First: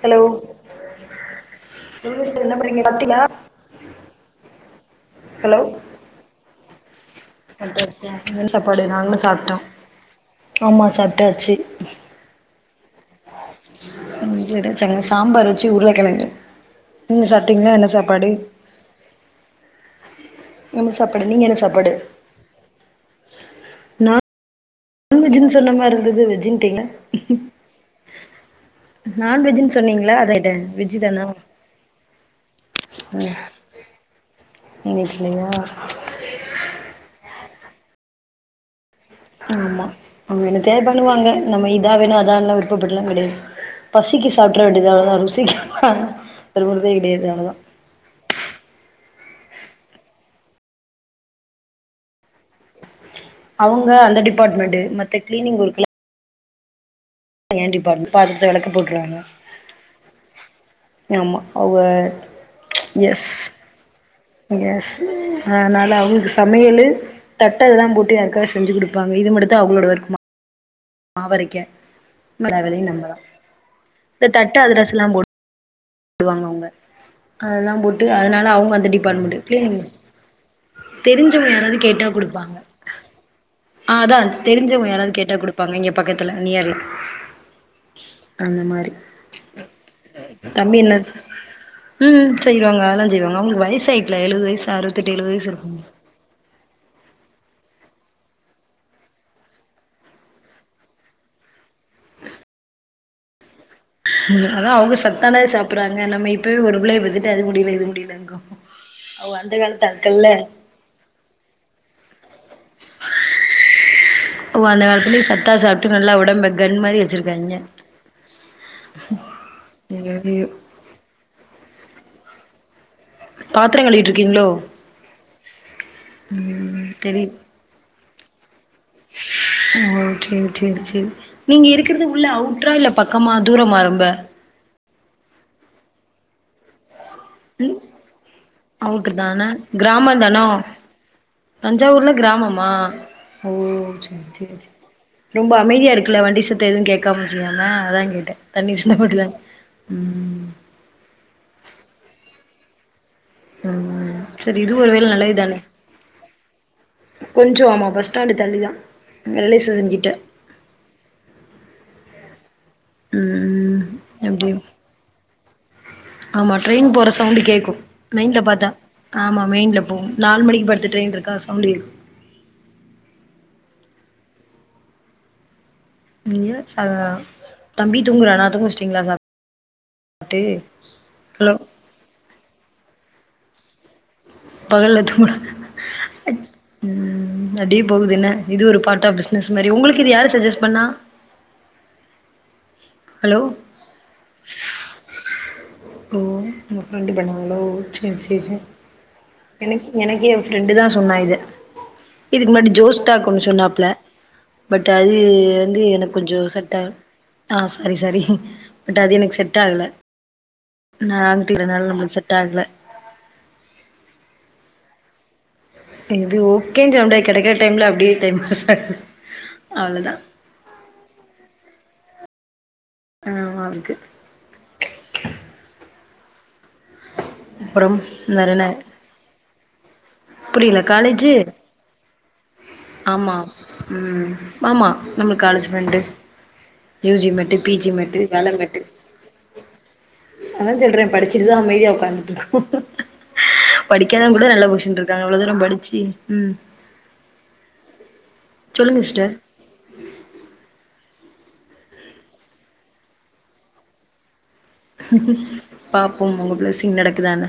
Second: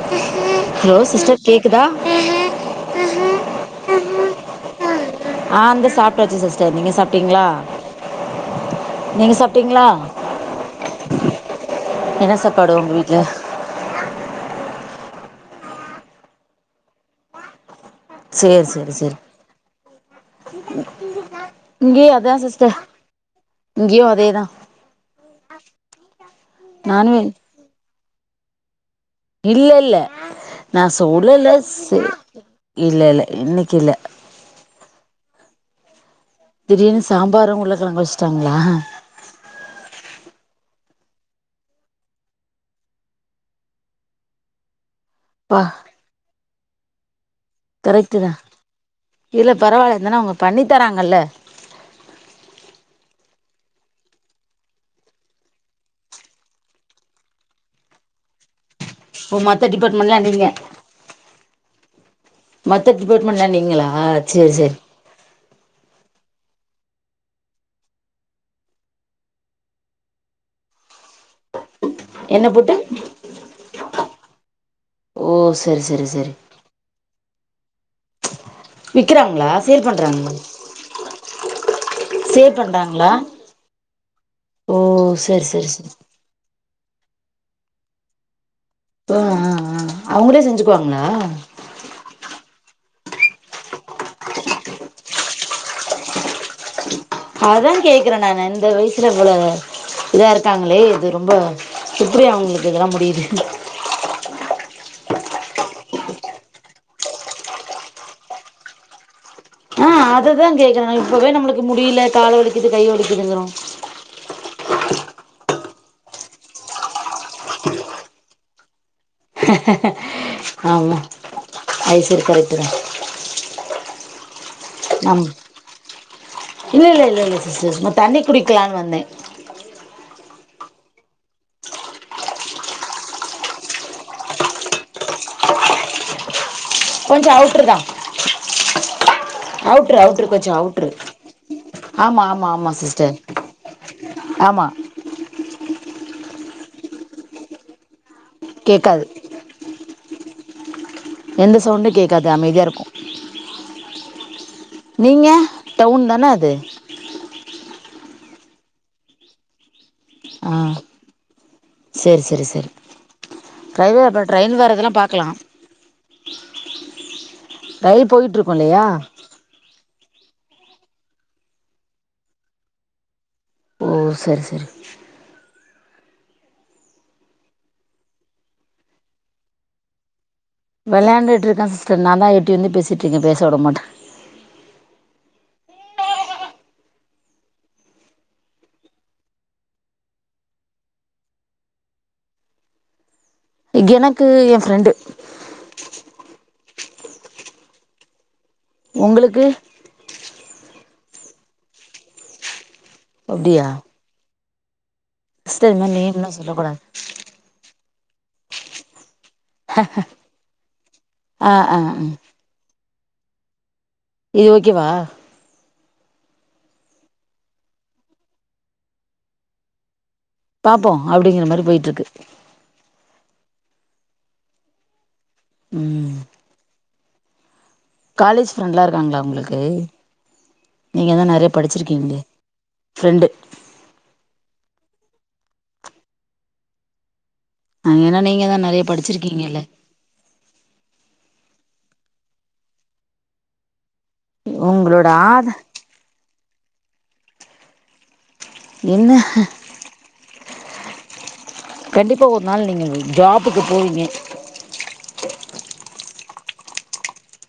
Hello hello sister கேக்குதா சொல்லுங்க sister என்ன பண்றீங்க சாப்ட்டீங்களா ஹலோ ஆ இந்தா சாப்டாச்சு சிஸ் டர் நீங்க சாப்ட்டீங்ளா சாப்ட்டாச்சா என்ன சாப்பாடு நாங்களு நீங்க சாப்ட்டோ சாப்ட்டீங்ளா ஆமா சாப்ட்டாச்சி என்ன சாப்பாடு ஒங்க வீட்ல சாம்பார் வச்சு உருளக்கெழங்கு நீங்க சாப்ட்டீங்ளா என்ன சாப் சேர் சேரி சேரி என்ன சாப்பாடு நீங்க என்ன சாப்பாடு இங்கேயு அதா சிஸ்டர் இங்கேயு அதேதா நான்வெஜ்ஜுன்னு சொன்ன மாரி இருந்தது வெஜ்ஜுன்டீங்க நானு இல்ல இல்ல சொன்னீங்களா அதா கேட்டே நா வெஜ்ஜு தானா சொல்லல சு இல்ல இல்ல இன்னைக்கில்ல இன்னைக்கில்லயா திடீர்னு சாம்பாரு உருளகெழங்கு வச்சுட்டாங்ளா ம் ஆமா அவுங்க என்னத்தயாது பண்ணுவாங்க நம்ம இதா வேணு அதா வேணு விருப்பப்பட்டுலா கெடையாது பசிக்கு சாப்பிட்ற வேண்டியதா அவ்ளதா ருசிக்கு ப்பா [unintelligible] கரெக்ட்டுதா இல்ல பரவால்ல இருந்தாலு அவுங்க பண்ணி தராங்கல அவுங்க அந்த டிபாட்மெண்ட்டு மத்த க்ளீனி்ங் ஒர்க்ல்லா ஏ டிபாட்மென்ட் பாத்திரத்த வெலக்க போட்டுருவாங்க ஓ மத்த டிபார்ட்மெண்ட்லா நீங்க ஆமா அவுக மத்த டிபாட்மெண்ட்லா நீங்களா சேரி சேரி அதனால அவங்களுக்கு சமையலு தட்ட இதுல்லா போட்டு யாருக்காது செஞ்சு குடுப்பாங்க இது மட்டுந்தா அவுகளோட ஒர்க் மாவரைக்க என்ன எல்லா புட்டு வேலையு நம்பதா இந்த தட்ட அதிரசலா ஓ செரி செரி பண்ணுவாங்க அவுங்க அதெல்லாம் போட்டு அதனால அவுங்க இந்த டிபாட்மெண்ட் விக்கிறாங்களா கிளினிங் சேல் பண்றாங்களா தெரிஞ்சவங்க யாராவது கேட்டா குடுப்பாங்க சேல் பண்றாங்களா ஆ அதா ஓ தெரிஞ்சவங்க யாராவது கேட்டா சரி சரி குடுப்பாங்க சரி இங்க பக்கத் த்துல நியர்ல அந்த மாரி போ ஆ ஆ அவங்களே செஞ்சு நீ என்னது ம் செய்வாங்க அதெலாஞ்செய்வாங்க அவுங்களுக்கு வயசாயிட்டுல எழுவது வயசு அறுபத்த எட்டு எழுவது வயசு இருக்குல அதா கேக்குற நானு இந்த வயசுல இவ்ளோ இதா இருக்காங்களே இது ரொம்போ எப்டி அவங்களுக்கு இதெல்லா முடியுது அதா அவங்க சத்தானது சாப்றாங்க நம்ம இப்பவே ஒரு புள்ளைய பெத்துட்டு அது முடியல இது முடியலங்கோ அவக அந்த காலத்து ஆட்கள்ல அதுதா கேக்குற இப்பவே நம்மளுக்கு முடியல காலு வலிக்குது கை வலிக்குதுங்கிறோ ஓ அந்த காலத்திலயே சத்தா சாப்ட்டு நல்லா உடம்ப கன் மாரி வச்சிருக்காய்ங்க ஐயய்யோ ஆமா அது சரி கரெக்ட் தா பாத்திர கழுவிட்டு இருக்கீங்ளோ ஆ இல்ல இல்ல இல்ல தெரியு இல்ல சிஸ்டர் தண்ணி குடிக்கலான் வந்த ஓகே ஓகே செரி நீங்க இருக்குறது உள்ள அவுட்ரா இல்ல பக்கமா தூரமா ரொம்ப கொஞ்சோ அவுட்ரு தா ம் அவுட்ரு தான அவுட்ரு அவுட்ரு கிராமந்தானோ கொஞ்சோ அவுட்ரு தஞ்சாவூர்ல ஆமா ஆமா கிராமமா ஆமா சிஸ்டர் ஓ செரி செரி ஆமா செரி ரொம்ப அமைதியா இருக்குல வண்டி சத்த எதுவு கேக்காம செய்யாம அதா கேட்ட தண்ணி கேக்காது சின்னப்பட்ல ம் எந்த சவுண்டு கேக்காது அமைதியா இருக்கு ம் சரி இதுவு ஒரு வகைல நீங்க நல்லதுதானே டவுன் தானே அது கொஞ்ச ஆமா பஸ் ஸ்டாண்டு தள்ளி தா [unintelligible] கிட்ட ஆ செரி செரி செரி ம் ட்ரைவா அப்போ அப்படி ட்ரெயின் வரதெல்லா பாக்லா ஆமா ட்ரெயின் போற சவுண்ட் கேக்கு ரயில் நைட்ல போயிட்டுருக்கும் பாத்தா இல்லையா ஆமா மெயின்ல போகு நாலு மணிக்கு பத்து ட்ரெயின் இருக்கா சவுண்ட் கேக்கு ஓ சரி சரி நீங்க ச தம்பி தூங்குறனா தூங்க வச்சிட்டீங்ளா சா சாப்ட்டு வெளாண்டுட்ருக்கா சிஸ்டர் நா தா எட்டி வந்து பேசிட்ருக்க பேச விட மாட்டா பகல்ல தூங்குறா ம் அப்டியே போகுதுன இது ஒரு பார்ட் ஆஃப் பிஸ்னஸ் மாரி உங்களுக்கு இது யாரு சஜெஸ் பண்ணா ஹலோ எனக்கு எ ஃப்ரெண்டு ஓ உங்க பிரெண்ட் பண்ணங்களோ செர் செர் செர் உங்களுக்கு எனக்கு எனக்கே என ஃப்ரெண்டு தா சொன்னா இத இதுக்கு முன்னாடி ஜோஸ்டாக் ஒன்னு அப்படியா சொன்னாப்ல பட் அது சிஸ்டர் இது வந்து மாதிரி எனக்கு நேம்லாம் கொஞ்சோ சொல்லக்கூடாது செட்டா ஆ சாரி சாரி பட் அது எனக்கு செட் செட் ஆகல நா ஆ வந்ட்டு ஆ இதனால ம் நம்மளுக்கு செட் ஆகல இது ஓகேவா இது ஓகேன் [unintelligible] கெடைக்கிற டைம்ல அப்டியே டைம் பாஸ் ஆகுது அவ்ளோதா பாப்போ அப்டிங்ற மாரி போயிட்ருக்கு ஆமா அதுக்கு ம் அப்றம் காலேஜ் வேறன்ன ஃப்ரெண்ட்லாம் இருக்காங்களா உங்களுக்கு புரில நீங்கள் காலேஜு தான் நிறைய படிச்சிருக்கீங்களே ஃப்ரெண்டு ஆமா ம் ஆமா நம்ம college friend UG mate PG mate ஏன்னா வேல நீங்கள் தான் மேட்டு நிறைய படிச்சிருக்கீங்கல்ல அதா சொல்றே படிச்சிட்டுதா அமைதியா உக்காந்துட்டு இருக்கோ படிக்காதவங் கூட நல்ல பொசிஷன் ல உங்களோட இருக்காங்க இவ்ளோ ஆத தூரோ படிச்சு ம் சொல்லுங்க என்ன சிஸ்டர் ஹ கண்டிப்பா ஒரு நாள் நீங்க ஜாபுக்கு போவீங்க பாப்போ உங்க ப்ளஸ்ஸிங் நடக்குதானு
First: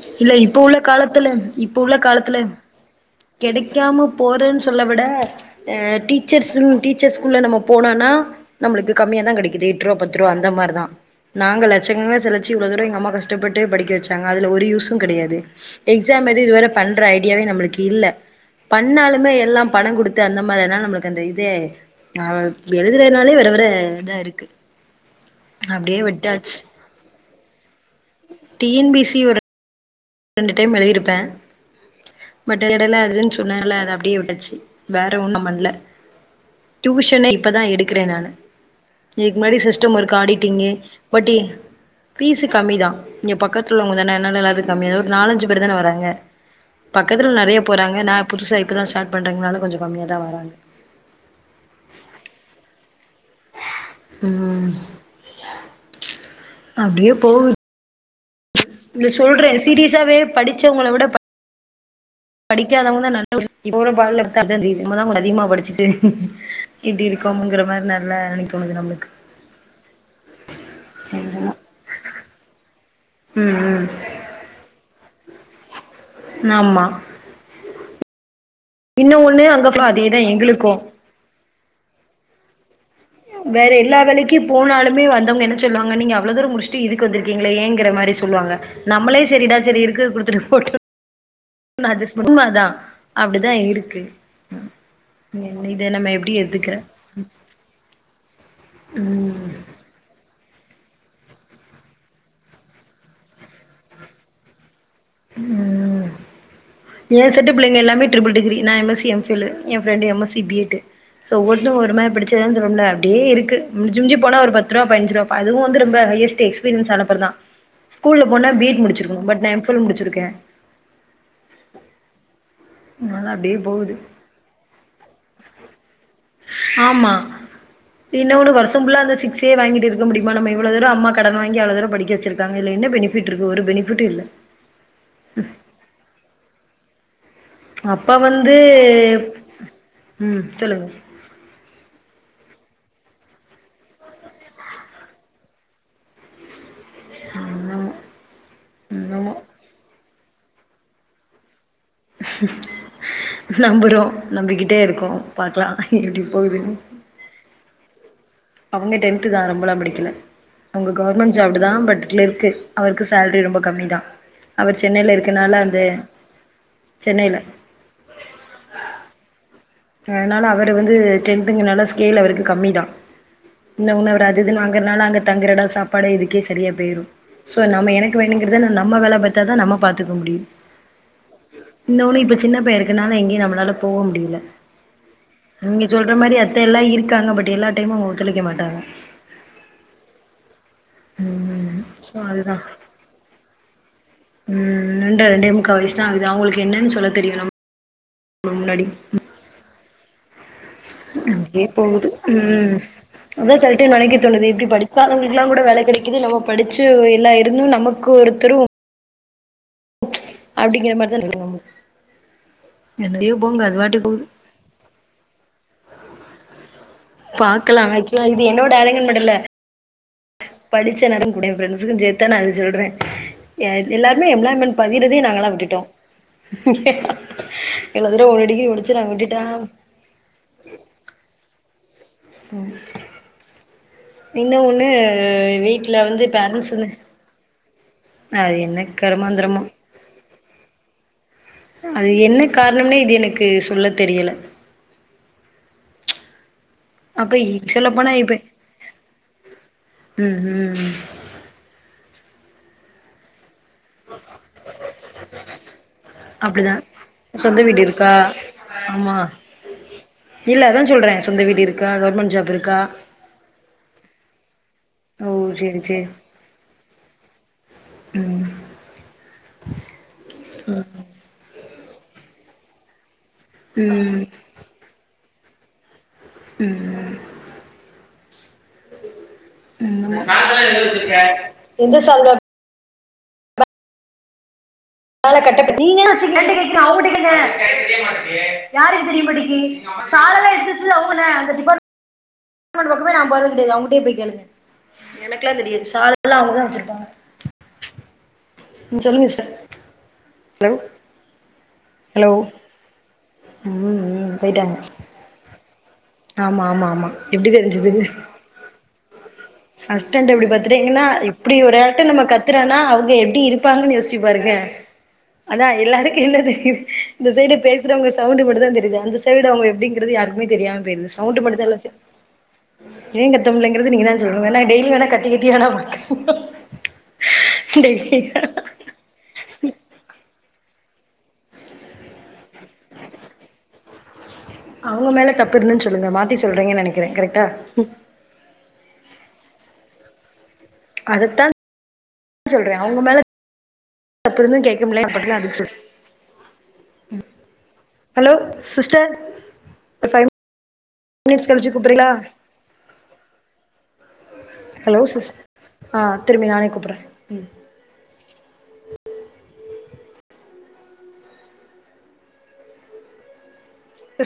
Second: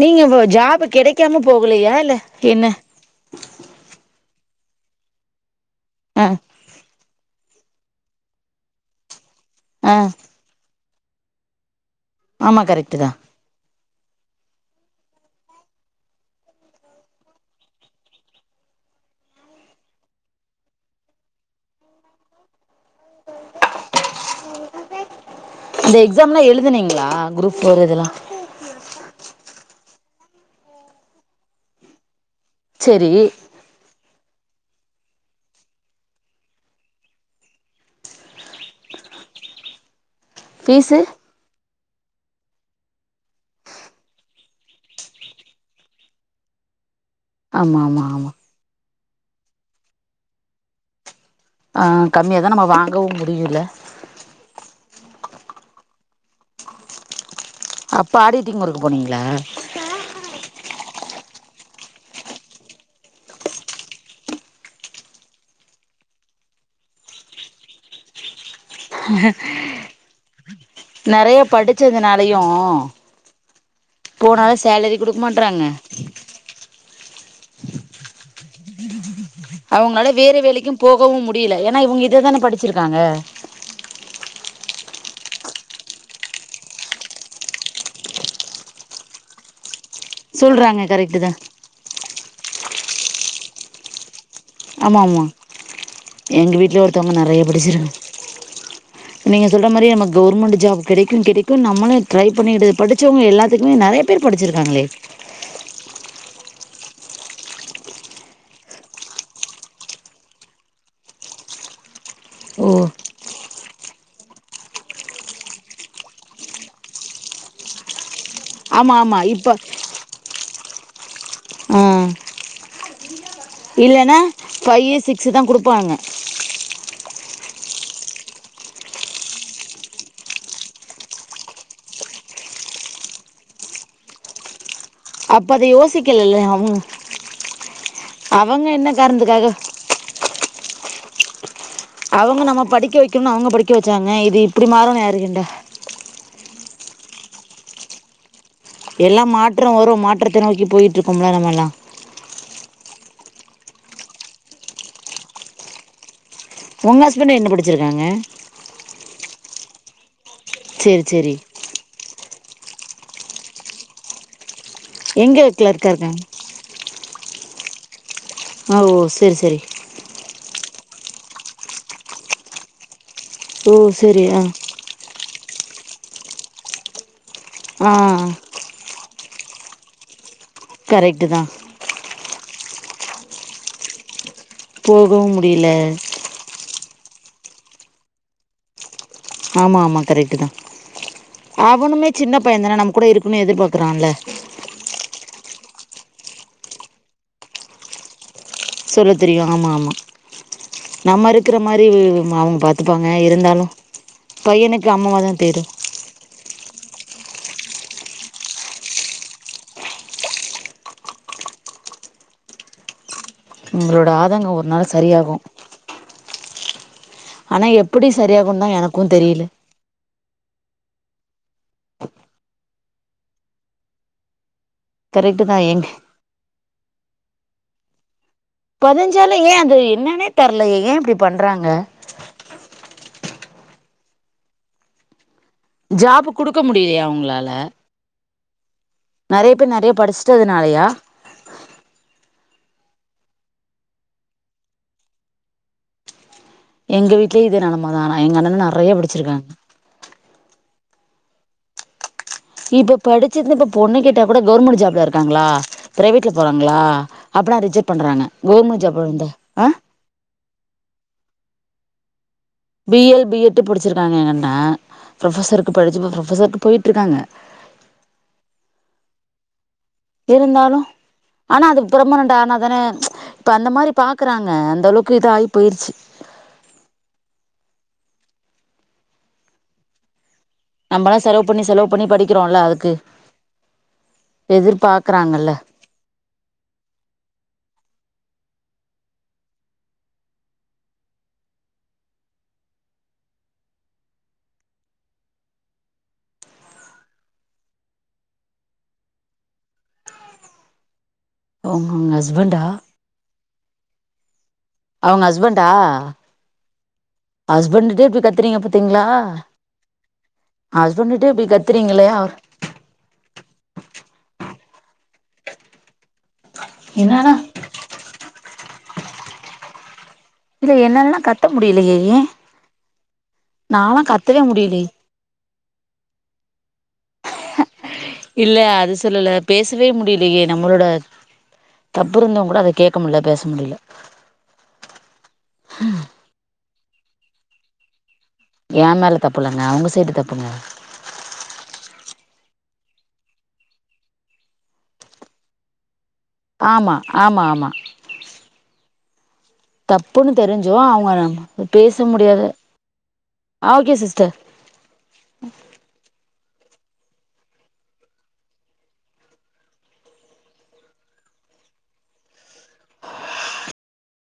நீங்க இல்ல இப்ப உள்ள ஜாப் காலத்துல கெடைக்காம இப்ப போகலையா உள்ள இல்ல காலத்துல என்ன கிடைக்காம போறேன்னு சொல்ல விட அ ஆ டீச்சர்ஸ்ன் டீச்சர்ஸ்குள்ள நம்ம போனன்னா நம்மளுக்கு கம்மியா தா கிடைக்குது எட்டு ஆ ரூபா பத்து ரூபா அந்த மாரி தா நாங்க லட்சங்க ஓத்துலச்சி ஆமா இவ்ளோ தூரோ கரெக்ட் எங்கம்மா தான் கஷ்டப்பட்டு படிக்க வச்சாங்க அதுல ஒரு யூஸ் கெடையாது எக்ஸாம் எது இதுவரை பண்ற ஐடியாவே நம்மளுக்கு இல்ல பண்ணாலுமே எல்லா பணோ குடுத்து அந்த மாரினா நம்மளுக் அந்த இதே ஆ எழுதுலனாலே வர வர இதா இருக்கு இந்த அப்டியே எக்ஸாம்லா விட்டாச்சு எழுதுனீங்களா குரூப் போர் இதல்லா டி என் பி சி ஒரு ரெண்டு டைம் எழுதிருப்ப பட் எடைல சரி அதுன்னு சொ இன்னல அத அப்டியே விட்டாச்சு வேற ஒண்ணு பண்ல டியூசன்னே இப்பதா எடுக்ற நானு இதுக்கு முன்னாடி சிஸ்டம் ஒர்க் ஆடி டிங்கு ஃபீஸு பட்டி பீஸ் கம்மி தா இங்க பக்கத்துல்வங்க தா அன்னால அதுக் கம்மியோ ஒரு நாலஞ்சு பேர் தான வராங்க பக்கத்ல நறைய ஆமா போறாங்க ஆமா நா ஆமா புதுசா இப் இப்பத ஸ்டார்ட் பண்றங்னால கொஞ்சோ கம்மியா தா வாராங்க ஆ கம்மியாக தா நம்ம வாங்கவு முடியில ம் அப்டியே போகுது அப்ப ஆடிட்டிங் ஒர்க் போனீங்களா சீரியஸாவே படிச்சவங்கள விட ப படிக்காதவுங் தா நல்ல [unintelligible] நம்ம கொஞ்ஜோ அதிகமா படிச்சிட்டு இப்டி இருக்கும்ங்கிற மாரி நல்லா நிக் நறைய படிச்சதுனாலயு ம் ம் போனாலு சேலரி குடுக்மாட்றாங்க ஆமா இன்னு ஒல் அவங்கனால்ல வேரே வேலைக்கு போகவு முடில ஏன்னா இவங்க இததான படிச்சிருக்காங்க வேற எல்லா வேலைக்கு போனாலுமே வந்தவங்க என்ன சொல்லுவாங்க நீங்க அவ்ளோ தூரோ முடிச்சிட்டு இதுக்கு வந்திருக்கீங்களே ஏங்ற மாரி சொல்லுவாங்க நம்மளே சரிடா சரி இருக் சொல்றாங்க கரட்டுதா நா அட்ஜஸ் பண் உண்ம அதா அப்டிதா இருக்கு ஆமாம்மா என்ன இத நம்ம எப்டி எங்க ஏத்துக்க வீட்லயு ஒருத்தவங்க நறைய படிச்சிருக் நீங்க ம் சொல்ற மாரி நமக் கவுர்மண்ட் ஜாப் கிடைக்கு கிடைக்கு நம்மளு ட்ரை பண்ணிடு படிச்சவங்க எல்லாத்துக்குமே நறைய பேர் படிச்சிருக்காங்களே ம் என் செட்டு பிள்ளைங்க எல்லாமே ட்ரிபிள் டிகிரி நா M S C M phil லு ஏ friend M S C B ed so ஒவ்வொருத்தரு ஒருமாதிரி படிச்சோ அதா சொல்ல ஓ முல்ல அப்டியே இருக்கு மிஞ்சி மிஞ்சி போனா ஒரு பத்துரூபா பதினஞ்சுரூபா அதுவு வந்து ரொம்ப ஹையஸ்ட் எக்ஸ்பீரியன்ஸ் ஆன அப்றதா ஸ்கூல்ல போனா பி எட் ஆமா ஆமா முடிச்சிருக்குனு பட் இப்ப நா எம் பில் முடிச்சிருக்கே ஆ நால்லா அப்டியே போகுது இல்லன்னா ஃபை சிக்ஸ் தா குடுப்பாங்க ஆமா இன்னொன்னு வர்ஷம் ஃபுல்லா அந்த சிக்சே வாங்கிட்டு இருக்க முடிமா நம்ம இவ்ளோ துரோ அம்மா கடன் வாங்கி அவ்ளோ துரோ படிக்கவச்சிருக் காங்க இதுல என்ன பெனிபிட் இருக்கு ஒரு பெனிபிட்டு இல்ல அப்ப அது யோசிக்லல்ல அவுங் அப்ப வந்து காரணத்துக்காக ம் சொல்லுங்க அவுங்க நம்ம படிக்க வைக்கணு அவுங்க படிக்க வெச்சாங்க இது இப்டி மாருனு யாருகண்டா ஆ எல்லா மாற்ற வரு மாற்றத்த நோக்கி பொயிட்ருக்கோம்ல நம்மலா நம்புறோ நம்பிக்கிட்டே இருக்கோ பாக்லா எப்டி போதுனு ஒங்க ஹஸ்பண்டு என்ன படிச்சிருக்காங்க அவுங்க டென்த்து தா ரொம்பளா படிக்ல அவுங்க சேரி சேரி கவர்மெண்ட் ஜாப் தா பட் கிளர்க்கு அவுர்க்கு சேல்ரி ரொம்ப கம்மி தா அவர் சென்னைல எங்க இருக்கனால அந்த கிளர்க்கா இருக்காங்க சென்னைல ஓ ஓ செரி செரி அதனால அவரு வந்து டென்த்துங்கிறனால ஸ்கேல் அவருக்கு கம்மி தா ஓ இன்னொன்னு சரி அவுரு ஆ அது இதுன்னு வாங் றனால அங்க தங்ற எடோ சாப்பாடு இதுக்கே சரியா பொயிரு சோ ஆ நம்ம எனக்கு வேணுங்கறத நா நம்ம வேல பாத்து த்தா தா நம்ம பாத்துக்க முடியு கரெக்ட்டு தா இன்னொன்னு இப்ப சின்னப் பைய இருக்குறனால எங்கேயு நம்மளால போக முடியில போதும் நீங்க சொல்ற மாரி அத்தெல்லா இருக்காங்க பட் எல்லா டைமு அவுங்க ஒத்துழைக்க மாட்டாங்க ஆமா ஆமா கரெக்ட்டு தா ம் அவனுமே சோ சின்னப் அதுதா பைய தானே நம்ம கூட இருக்குனுன் எதிர்பாக்றால ம் ரெண்ர ரெண்டே முக்கா வயசு தா ஆகுது அவுங்ளுக்கு என்னென் சொல்லத் தெரினும் முன்னாடி சொல்லத் தெரியு ஆமா ஆமா நம்ம இருக்கிற இப்டியே மாதிரி போகுது அவங்க ம் பார்த்துப்பாங்க அதா இருந்தாலும் சொல்ட்டே நெனைக்க தோணுது இப்டி பையனுக்கு அம்மாவாக தான் படிக்காதவங்களுக்கெல்லா கூட தேடும் வேல கெடைக்கிது நம்ம படிச்ச எல்லா இருந்தும் நமக்கு ஒருத்தரு அப்பிடிங்கற மாரி தா திட்டுவாங்க என்னத்தியோ ஒங்களோட ஆதங்கோ ஒரு நாள் சரியாகு ஆனால் பாக்லாம் எப்படி ஆக்சுலா இது சரியாகும்னு என்னோட தான் ஆதங்கோ எனக்கும் மட்டு இல்ல தெரியல படிச்ச எல்லாரு கூட ஏ ஃப்ரண்ட்ஸ்க்கு சேத்து தா நா அது சொல்றே எ எல்லாருமே எம்பிளாய்மெண்ட் பகிறதே கரெக்டு நாங்கெல்லா தான் விட்டுட்டோ எங்க எல்லாத்தோட ஒரு டிகிரி முடிச்சற்ராங்க விட்டுட்டா என்னான்னே தெர்லயே ஏ இப்டி பண்றாங்க ம் இன்ன ஒன்னு வீட் ஜாபு குடுக்க முடிலையா அவுங்ளால அது என்ன நெறைய கருமாந்திரமோ பேர் நெறைய படிச்சிட்டதுனாலயா அது என்ன காரணம்னே இது எனக்கு சொல்லத் தெரியல எங்க அப்ப வீட்லயு இதே நெலம தா சொல்லப்போனா ஆனா இப்ப எங்க அண்ணனு நெறைய படிச்சிருக்காங்க ம் ம் ம் இப்ப படிச்சிருந்து இப்ப பொண்ணு கேட்டா கூட கவர்மெண்ட் ஜாப்ல இருக்காங்களா பிரைவேட்ல அப்டிதா போறாங்களா அப்பனா சொந்த வீடு ரிஜெக்ட் இருக்கா பண்றாங்க கவுர்மெண்ட் ஆமா ஜாப்லந்தா ஆ இல்ல அதா சொல்றே சொந்த வீடு இருக்கா கவர்மெண்ட் ஜாப் இருக் பி எல் பி எட்டு படிச்சிருக்காங்க எங்கண்ணா ஓ ப்ரொஃபசர்க்கு சேரி படிச்சு சேரி இப்ப ப்ரொஃபஸர்க்கு போயிட்ருக்காங்க ம் இருந்தாலு ம் ஆனா அது பர்மனண்ட் ஆனா தானே இப்ப அந்த மாரி ம் பாக்கறாங்க அந்த அளவுக் க்கு இதாகி போயிருச்சு ம் ம் ம் [inaudible] நம்மலா வச்சிருக்க? செலவு பண்ணி செலவு எந்த பண்ணி சால்வா படிக்கிறோல்ல அதுக்கு எதிர்பார்க் மேல கட்ட நீங்க என்ன வச்சுக்க ரெண்டு கேக்குறேன் அவங்ககிட்ட கேக்குறேன் எனக்கு தெரிய மாட்டேங்குது. யாருக்கு தெரிய மாட்டேங்கி சாலெல்லாம் எடுத்து வச்சு அவங்க அந்த டிபார்ட்மெண்ட் பக்கமே நான் போறது கிடையாது அவங்ககிட்டயே போய் கேளுங்க எனக்கெல்லாம் தெரியாது சாலெல்லாம் அவங்க தான் வச்சிருப்பாங்க ம் சொல்லுங்க சிஸ்டர் ஹலோ அவுங்க உங்க ஹலோ ஹஸ்பண்டா ம் ம் போயிட்டாங்க அவுங்க ஹஸ்பண்டா ஆமா ஆமா ஆமா எப்பிடி தெரிஞ்சது ஹஸ்பண்டுட்டே இப்படி கத்துறீங்க பாத்தீங்களா அஸ்டண்ட்டு எப்டி பத்துடேங்குன்னா ஹஸ்பண்ட்கிட்டயே இப்டி எப்பிடி ஒரேயாட்ட கத்துறீங்களே நம்ம க அவர் கத்துறேனா அவுங்க எப்டி இருப்பாங்கன்னு யோசிச்சு பாருங்க அதா எல்லாருக் என்னது இந்த என்னன்னா சைடு பேசுறவங்க சவுண்ட் மட்டு தா தெரியுது அந்த சைடு அவுங்க எப்பிடிங்கறது யாருக்குமே இல்ல தெரியாது என்னாலல்லா சவுண்ட் கத்த மட்டுதான்ல முடியலையே ஏ [unintelligible] ஏ கத்த முல்லைங்கிறது நாலா நீங்க தா கத்தவே சொல்னு ஏன்னா டெய்லி முடியலையே வேணா கத்தி கத்தி வேணா பாக்க இல்ல அது சொல்லல்ல பேசவே முடியலையே நம்மளோட தப்புருந்தும் கூட அத கேட்க முல்ல பேச முடியல அவுங்க மேல தப்பு இருத்துன் சொல்லுங்க மாத்தி சொல்றீங்கன்னு நெனைக்கிறே கரெக்டா ஏ மேல தப்புலங்க அவங்க சைடு தப்புங்க அதத்தா சொல்றே அவுங்க மேல [unintelligible] ஆமா ஆமா ஆமா ஹலோ சிஸ்டர் ஒரு ஃபைவ் தப்புன்னு தெரிஞ்சு மினிட்ஸ் அவுங்க கழிச்சு பேச கூப்பறீங்களா முடியாது ஓகே சிஸ்டர் ஹலோ சிஸ் ஆஹ் திரும்பியு நானே கூப்பிறே